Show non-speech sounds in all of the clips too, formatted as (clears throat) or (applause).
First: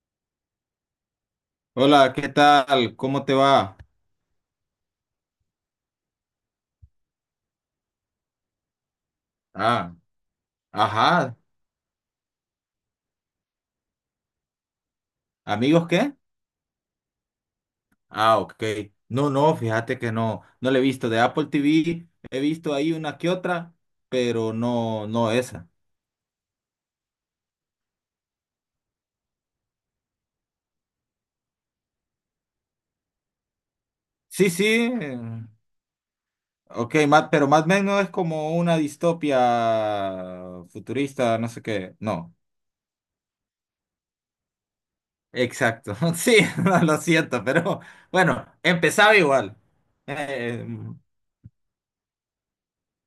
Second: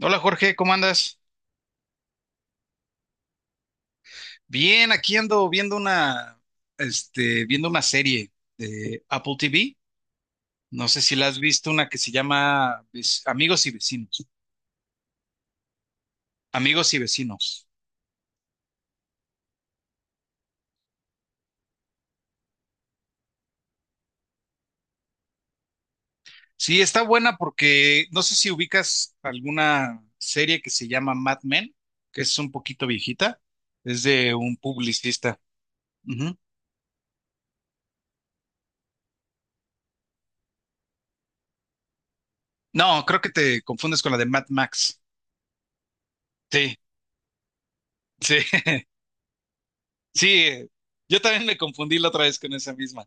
Hola Jorge, ¿cómo andas? Hola, ¿qué tal? ¿Cómo te va? Bien, aquí ando viendo viendo una serie de Apple TV. Ah, No sé si la ajá. has visto, una que se llama Amigos y Vecinos. ¿Amigos qué? Amigos y Vecinos. Ah, ok. No, no, fíjate que no, no le he visto de Apple TV, he visto ahí una que otra, pero no, no esa. Sí, está buena porque no sé si ubicas alguna serie que se llama Mad Men, que es un poquito viejita. Es de Sí, un sí, publicista. eh, Ujú. ok, pero más o menos es como una distopia futurista, no sé qué. No, No, creo que te confundes con la de Mad Max. exacto. (laughs) Sí, Sí, (laughs) lo siento, pero sí, bueno, (laughs) empezaba igual. Eh, sí. Yo también me confundí la otra vez con esa misma.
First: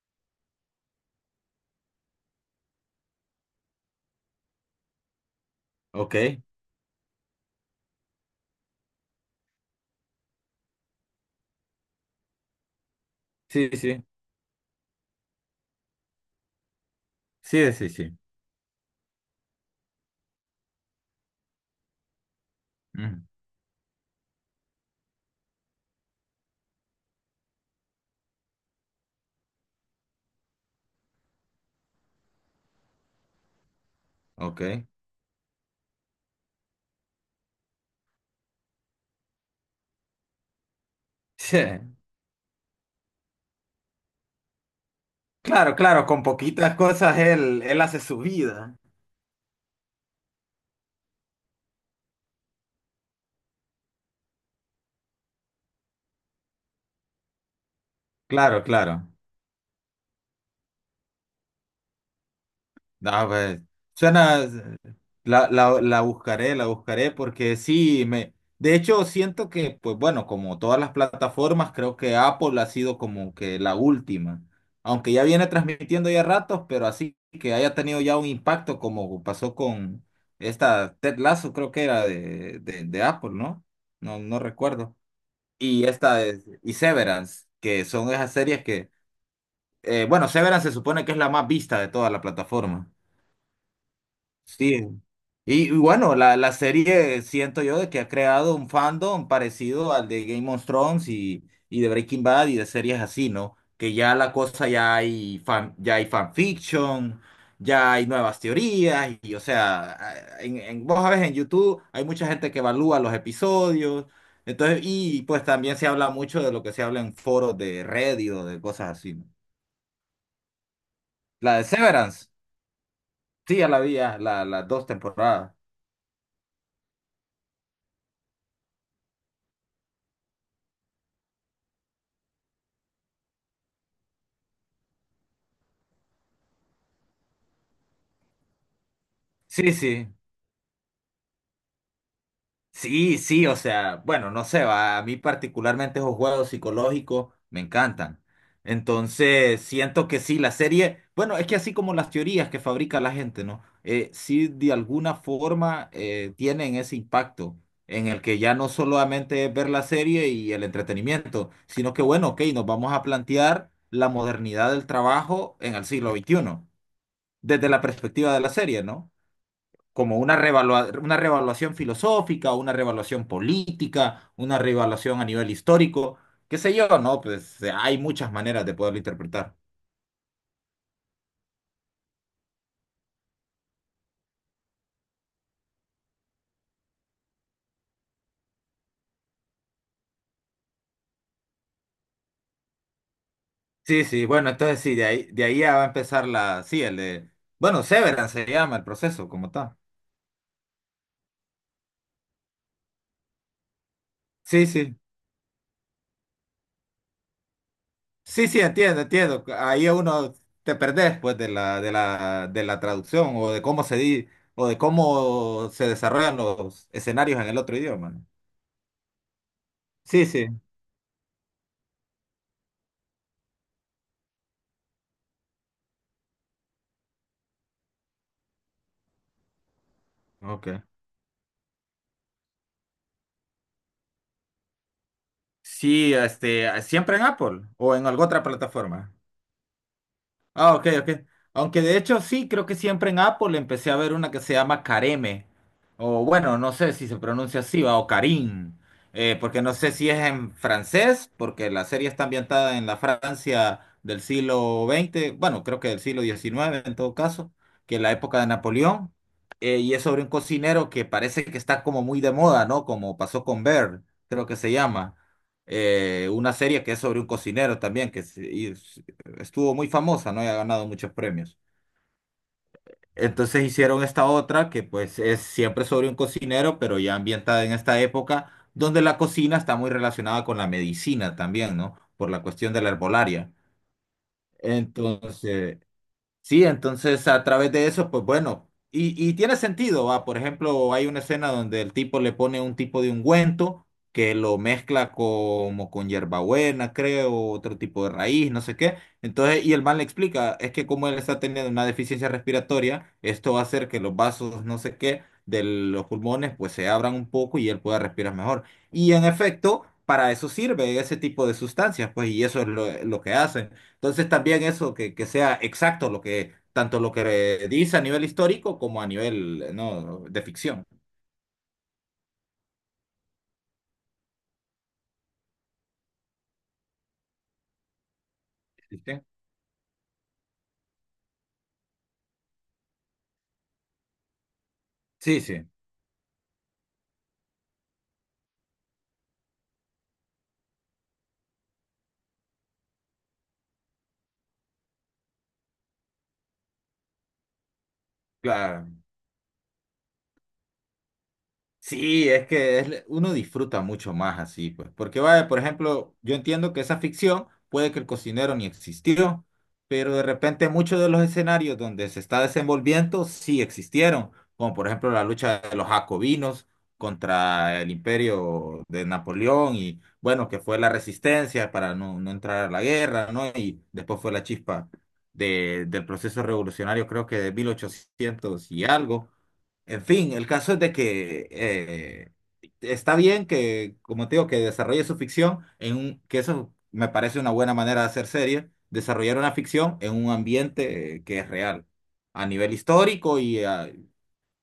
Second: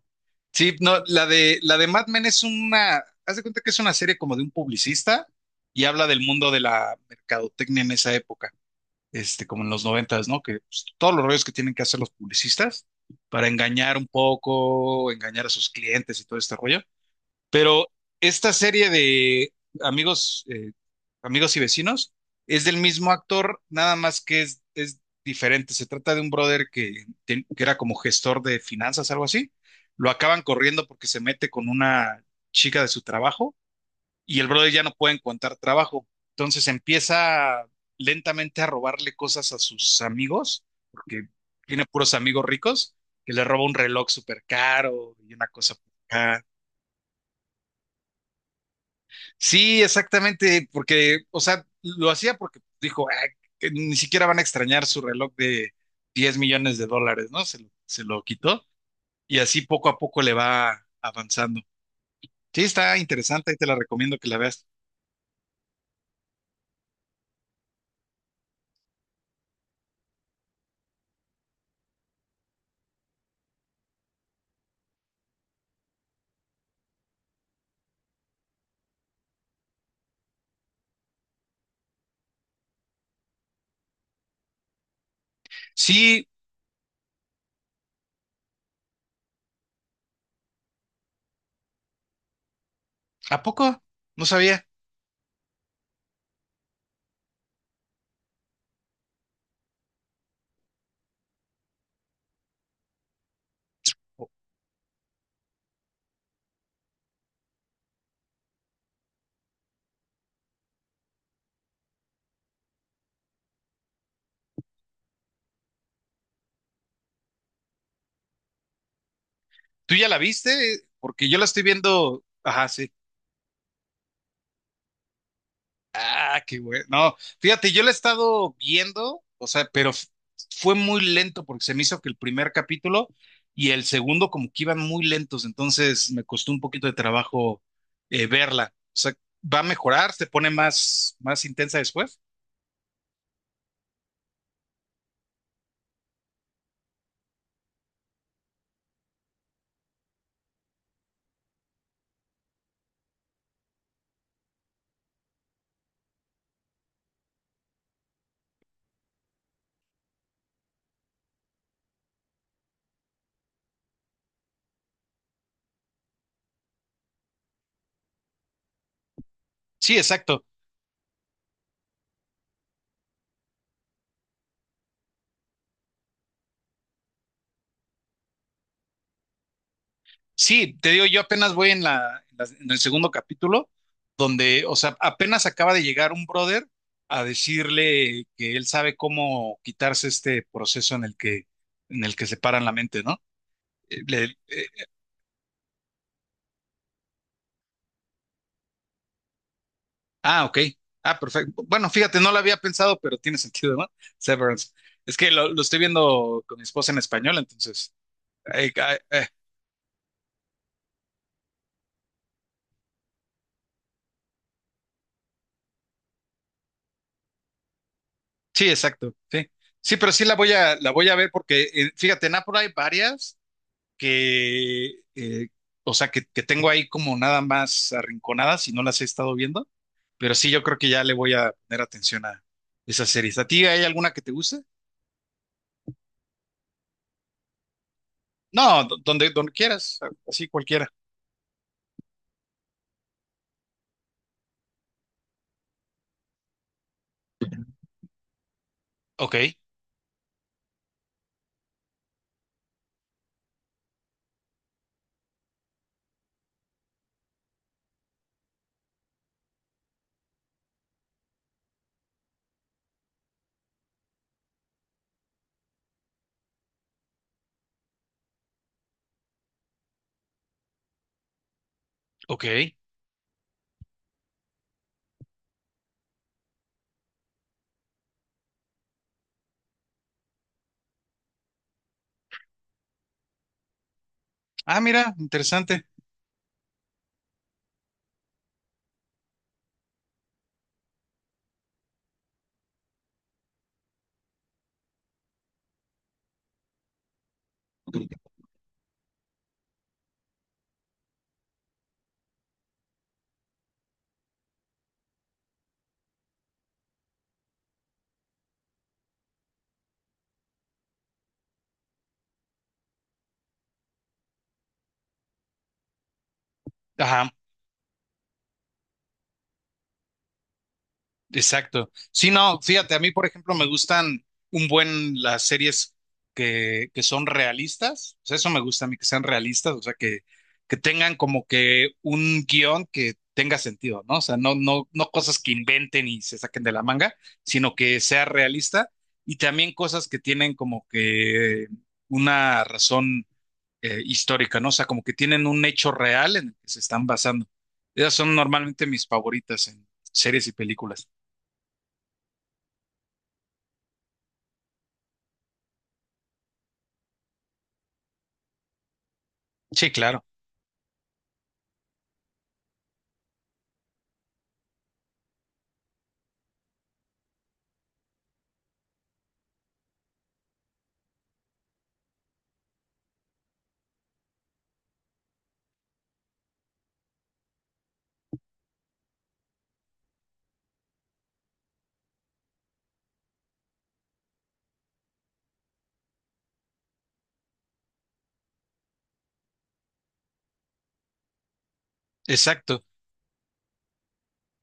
Sí, no, la de Mad Men es una, haz de cuenta que es una serie como de un publicista y habla ok, del mundo de la mercadotecnia en esa época, este, como en los noventas, ¿no? Que pues, todos los rollos que tienen que hacer los publicistas para sí, engañar sí, un poco, engañar a sus clientes y todo este rollo. sí, Pero sí, sí. Sí. esta serie de amigos, amigos y vecinos es del mismo Mm. actor, nada más que es diferente. Se trata de un brother que era como gestor de finanzas, algo así. Lo acaban corriendo porque se mete con una chica de su trabajo y el brother ya Ok. no puede encontrar trabajo. Entonces empieza lentamente a robarle cosas a sus amigos, porque Sí, tiene puros amigos ricos, que le roba un reloj súper caro y una cosa claro, por claro, con acá. poquitas cosas él hace su vida. Sí, exactamente, porque, o sea, lo hacía porque dijo, "Ah, que ni siquiera van a extrañar su reloj de 10 millones de dólares, ¿no? Se lo Claro, quitó claro. y así poco a poco le va avanzando. Sí, está Ah, interesante y pues, te la recomiendo que la suena, veas. La, la, la buscaré porque sí, me, de hecho siento que, pues bueno, como todas las plataformas, creo que Apple ha sido como que la última, aunque ya viene transmitiendo ya ratos, pero así que haya tenido ya un impacto como pasó con esta Ted Lasso, creo que era de Apple, ¿no? No, no recuerdo. Y esta Sí, es, y Severance, que son esas series que, bueno, Severance se supone que es la más vista de toda la plataforma. ¿a poco? No sabía. Sí. Y bueno, la serie siento yo de que ha creado un fandom parecido al de Game of Thrones y de Breaking Bad y de series así, ¿no? Que ya la cosa ya hay fan, ya hay fanfiction, ya hay nuevas teorías, y, o sea, en, vos sabes en YouTube hay mucha gente que evalúa los episodios, entonces, y pues también se habla mucho de lo que se habla en foros de Reddit o de cosas así, ¿no? ¿Tú ya la viste? Porque yo la La estoy de viendo, Severance, ajá, sí. sí, ya la vi, ya, la, las dos temporadas. Ah, qué bueno. No, fíjate, yo la he estado viendo, o sea, fue muy lento porque se me hizo que el primer capítulo y el segundo como que iban muy lentos, entonces me costó un poquito de trabajo verla. O sea, ¿va a Sí, sí. mejorar? ¿Se pone más, más intensa después? Sí, sí, o sea, bueno, no sé, va, a mí particularmente esos juegos psicológicos me encantan. Entonces, siento que sí, la serie, bueno, es que así como las teorías que fabrica la gente, ¿no? Sí, de alguna forma tienen ese impacto en el que ya no solamente es ver la serie y el entretenimiento, sino que, bueno, ok, nos vamos a plantear la modernidad del trabajo en el siglo XXI desde la perspectiva de la serie, ¿no? Sí, Como una exacto. Una revaluación filosófica, una revaluación política, una revaluación a nivel histórico, qué sé yo, ¿no? Pues hay muchas maneras de poderlo interpretar. Sí, te digo, yo apenas voy en la, en las- en el segundo capítulo, donde, o sea, apenas acaba de llegar un brother a decirle que él sabe cómo quitarse este proceso en el que separan la mente, ¿no? Eh, Sí, sí, le- bueno, eh, entonces sí, de ahí ya va a empezar la, sí, el de, bueno, Severance se llama el proceso como tal. ah, ok. Ah, perfecto. Bueno, fíjate, no lo había pensado, pero tiene (laughs) sentido, ¿no? Sí, Severance. sí, Es que lo estoy viendo con mi esposa en español, entonces. sí, sí, eh, eh, entiendo, eh, entiendo. Ahí uno te perdés, pues, de la traducción o de cómo o de cómo se desarrollan los escenarios en el otro idioma, ¿no? sí, exacto. Sí. Sí, pero sí Sí, sí. La voy a ver porque, fíjate, en Apple hay varias. Que, eh, o sea, que tengo ahí como nada más arrinconadas y no las he estado viendo, pero sí, yo creo Ok. que ya le voy a poner atención a esas series. ¿A ti hay alguna que te guste? Sí, este, siempre en Apple o en alguna otra No, plataforma. Donde quieras, así Ah, cualquiera. ok, ok. Aunque de hecho sí, creo que siempre en Apple empecé a ver una que se llama Careme, o bueno, no sé si se pronuncia así, va, o Karim. Ok, Porque no sé si es en francés, porque la serie está ambientada en la Francia del siglo XX, bueno, creo que del siglo XIX en todo caso, que es la época de Napoleón. Y es sobre un cocinero que parece que está como muy de moda, ¿no? Como pasó con Bear, creo que se llama. Una serie que es sobre un cocinero también, y estuvo muy famosa, ¿no? Y ha ganado muchos premios. ok. Entonces hicieron esta otra que pues es siempre sobre un cocinero, pero ya ambientada en esta época, donde la cocina está muy relacionada con la medicina también, ¿no? Por la cuestión de la herbolaria. Ah, mira, Entonces, interesante. sí, entonces a través de eso, pues bueno, y tiene sentido, va, por ejemplo, hay una escena donde el tipo le pone un tipo de ungüento que lo mezcla como con hierbabuena, creo, otro tipo de raíz, no sé qué. Entonces, y el man le explica, es que como él está teniendo una deficiencia respiratoria, esto va a hacer que los vasos, no sé qué, de los pulmones, pues se abran un poco y él pueda respirar mejor. Y en efecto, para eso sirve ese tipo de sustancias, pues, y eso es lo que hacen. Entonces también eso, que sea exacto lo que, tanto lo Ajá. que dice a nivel histórico como a nivel, no, de ficción. Exacto. Sí, no, fíjate, a mí, por ejemplo, me gustan un buen las series que son realistas. O sea, eso me gusta a mí, que sean ¿Viste? realistas, o sea, que tengan como que un guión que tenga sentido, ¿no? O sea, no cosas Sí, que sí, inventen y se saquen de la manga, sino que sea realista y también cosas que tienen como que una razón histórica, ¿no? O sea, como que tienen un hecho real en el que se están basando. Esas son normalmente claro. mis favoritas en series y películas. Sí, uno disfruta mucho más así, pues. Porque, vaya, por ejemplo, yo entiendo que esa ficción puede que el cocinero ni existió, Sí, pero claro, de repente muchos de los escenarios donde se está desenvolviendo sí existieron, como por ejemplo la lucha de los jacobinos contra el imperio de Napoleón y, bueno, que fue la resistencia para no, no entrar a la guerra, ¿no? Y después fue la chispa del proceso revolucionario, creo que de 1800 y algo. En fin, el caso es de que está bien que, como te digo, que desarrolle su ficción en un, que eso me parece una buena manera de hacer serie, desarrollar una ficción en un ambiente que es real, a nivel exacto. histórico y,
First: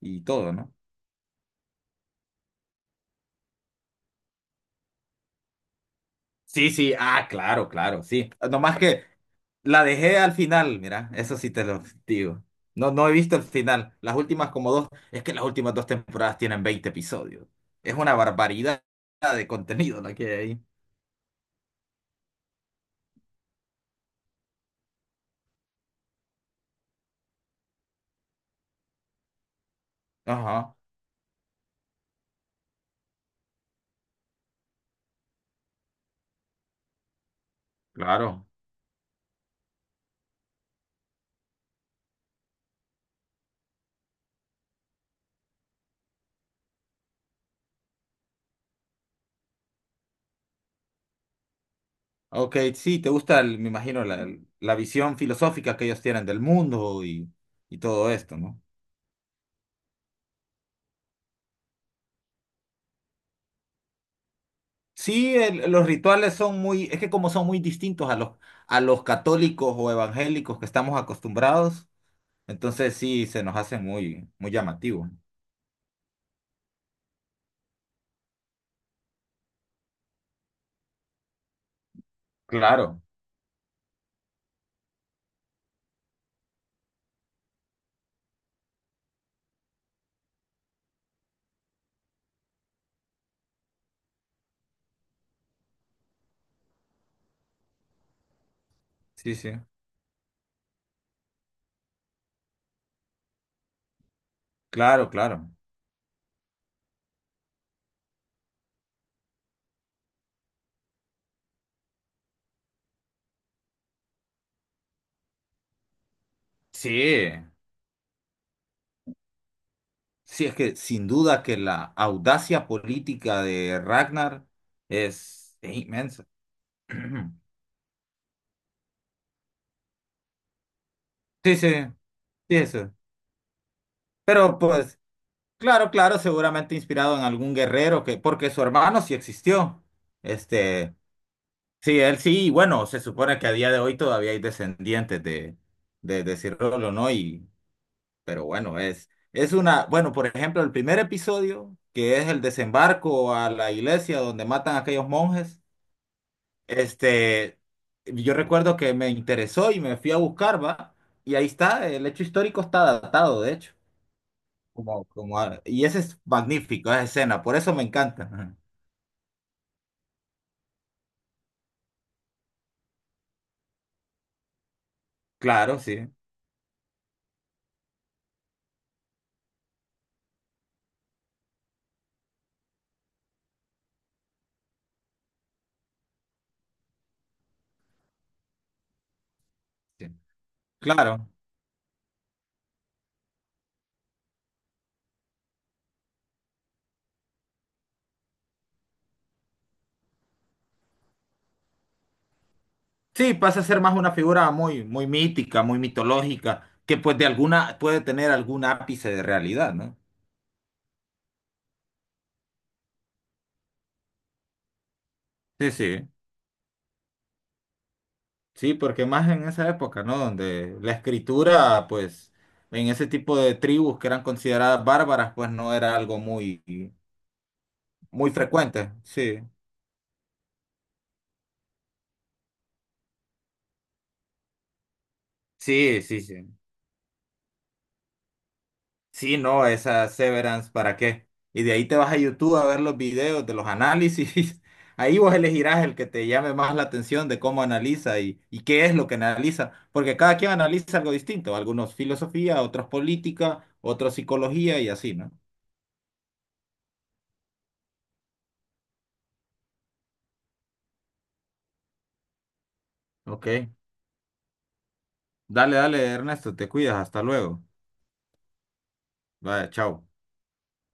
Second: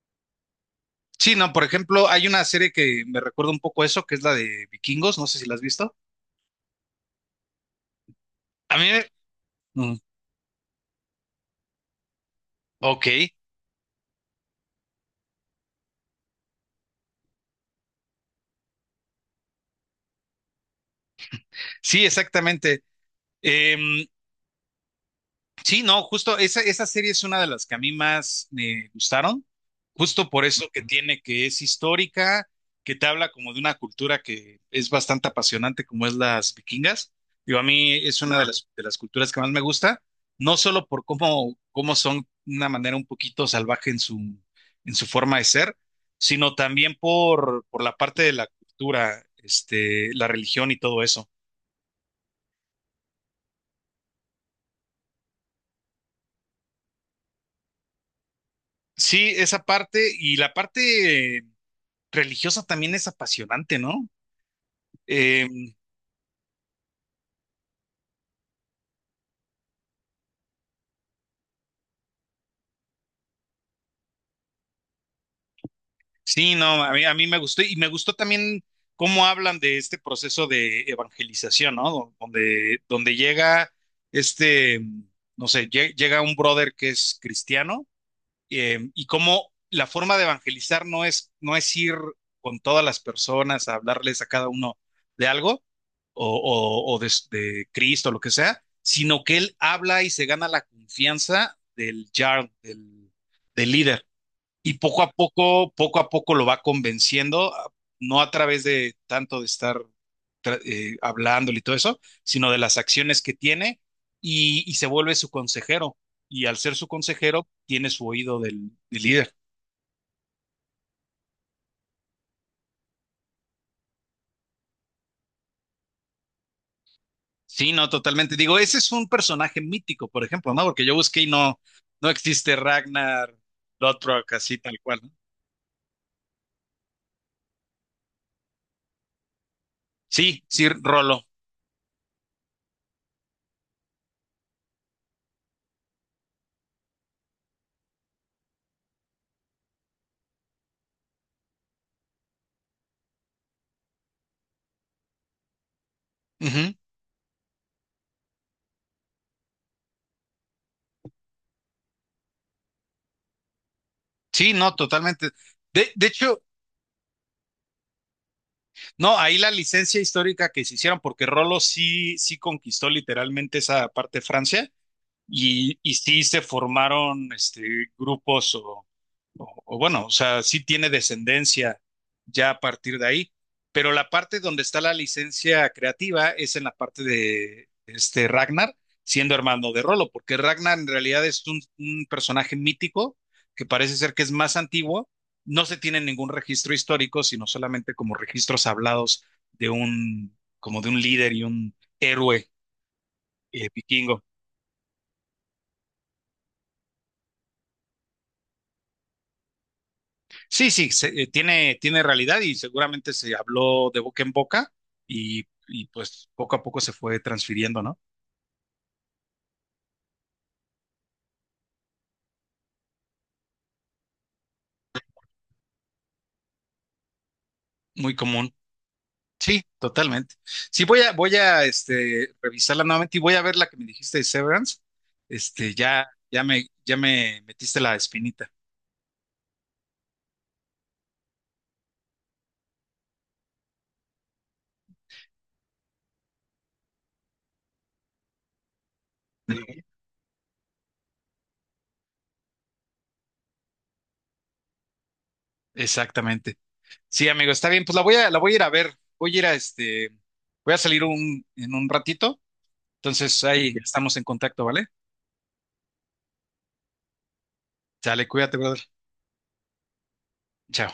y todo, ¿no? Sí, no, por ejemplo, hay una serie que me recuerda un poco eso, que es la de Vikingos, no sé si la has visto. Sí, sí, ah, claro, claro, sí. A Nomás mí, que me- la mm, dejé al final, mira, eso sí te lo digo. No, ok, no he visto el final. Las últimas como dos, es que las últimas dos temporadas tienen 20 episodios. Es una barbaridad de contenido la que hay ahí. sí, exactamente. Em, Sí, no, justo esa serie es una de las que a mí más me gustaron, justo por eso Ajá, que tiene, que es histórica, que te habla como de una cultura que es bastante apasionante, como es las vikingas. Digo, a mí es una claro. De las culturas que más me gusta, no solo por cómo son de una manera un poquito salvaje en su forma de ser, sino también por la parte de la cultura, este, la religión y todo eso. Ok, sí, te gusta, me imagino, la visión filosófica que ellos tienen del mundo y todo esto, ¿no? Sí, esa parte y la parte religiosa también es apasionante, ¿no? Sí, Eh, los rituales son muy, es que como son muy distintos a los católicos o evangélicos que estamos acostumbrados, entonces sí, se nos hace muy, muy llamativo. sí, no, a mí me gustó y me gustó también cómo hablan de este proceso de evangelización, ¿no? Claro, Donde llega este, no sé, llega un brother que es cristiano y cómo la forma de evangelizar no es ir con todas las personas a hablarles a cada uno de algo o, o de Cristo, lo que sea, sino sí, que sí, él habla y se gana la confianza del, del líder y claro, claro. Poco a poco lo va convenciendo, no a través de tanto de estar hablándole y todo eso, sino de las acciones que tiene y se vuelve su consejero. Y al ser su Sí, consejero, tiene su oído del líder. sí, es que sin duda que la audacia política de Ragnar es inmensa. (clears throat) Sí, no, totalmente. Digo, ese es un personaje mítico, por ejemplo, ¿no? Porque yo busqué y Sí, no, sí. no existe Sí, eso. Ragnar Lothbrok así Pero tal pues, cual, ¿no? claro, claro, seguramente inspirado en algún guerrero que, porque su hermano sí existió. Sí, sí, Este, Rolo. sí, él sí, y bueno, se supone que a día de hoy todavía hay descendientes de, de Cirolo, ¿no? Y, pero bueno, es una, bueno, por ejemplo, el primer episodio, que es el desembarco a la iglesia donde matan a aquellos monjes, Ujú. este, yo recuerdo que me interesó y me fui a buscar, ¿va? Y ahí está, el hecho histórico está datado, de hecho. Sí, no, Como, totalmente. como, y ese De es hecho, magnífico, esa escena, por eso me encanta. Ajá. no, ahí la licencia histórica que se hicieron, porque Rolo sí, sí conquistó literalmente esa parte de Francia Claro, y sí, sí se formaron este, grupos o bueno, o sea, sí tiene descendencia ya a partir de ahí, pero la parte donde está la licencia creativa es en la parte de este Ragnar, siendo hermano de sí, Rolo, porque Ragnar en realidad claro. es un personaje mítico que parece ser que es más antiguo, no se tiene ningún registro histórico, sino solamente como registros hablados de un, como de un líder y un héroe Sí, pasa a ser más una vikingo. figura muy, muy mítica, muy mitológica, que pues de alguna, puede tener algún ápice de realidad, ¿no? Sí, sí, tiene, tiene realidad y seguramente se habló de boca en boca Sí, y, sí, pues poco a poco se fue transfiriendo, ¿no? sí, porque más en esa época, ¿no? Donde la escritura, pues, en ese tipo de tribus que eran consideradas bárbaras, pues no era algo muy, Muy muy común. frecuente. Sí, Sí, totalmente. Sí, voy a este, revisarla nuevamente y voy a ver la que me dijiste de Severance. Este, sí, sí, sí. Ya me metiste la espinita. Sí, no, esa Severance, ¿para qué? Y de ahí te vas a YouTube a ver los videos de los análisis. (laughs) Ahí vos elegirás el que te llame más la atención de cómo analiza y qué es lo que analiza, (laughs) porque cada quien analiza algo distinto, algunos filosofía, otros política, otros psicología y así, ¿no? Exactamente. Sí, amigo, está bien. Pues la voy a ir a ver. Voy a ir a este, voy a salir en un ratito. Entonces Ok, ahí estamos en contacto, ¿vale? dale, dale, Ernesto, te cuidas, hasta luego. Sale, cuídate, brother. Vaya, chao. Chao.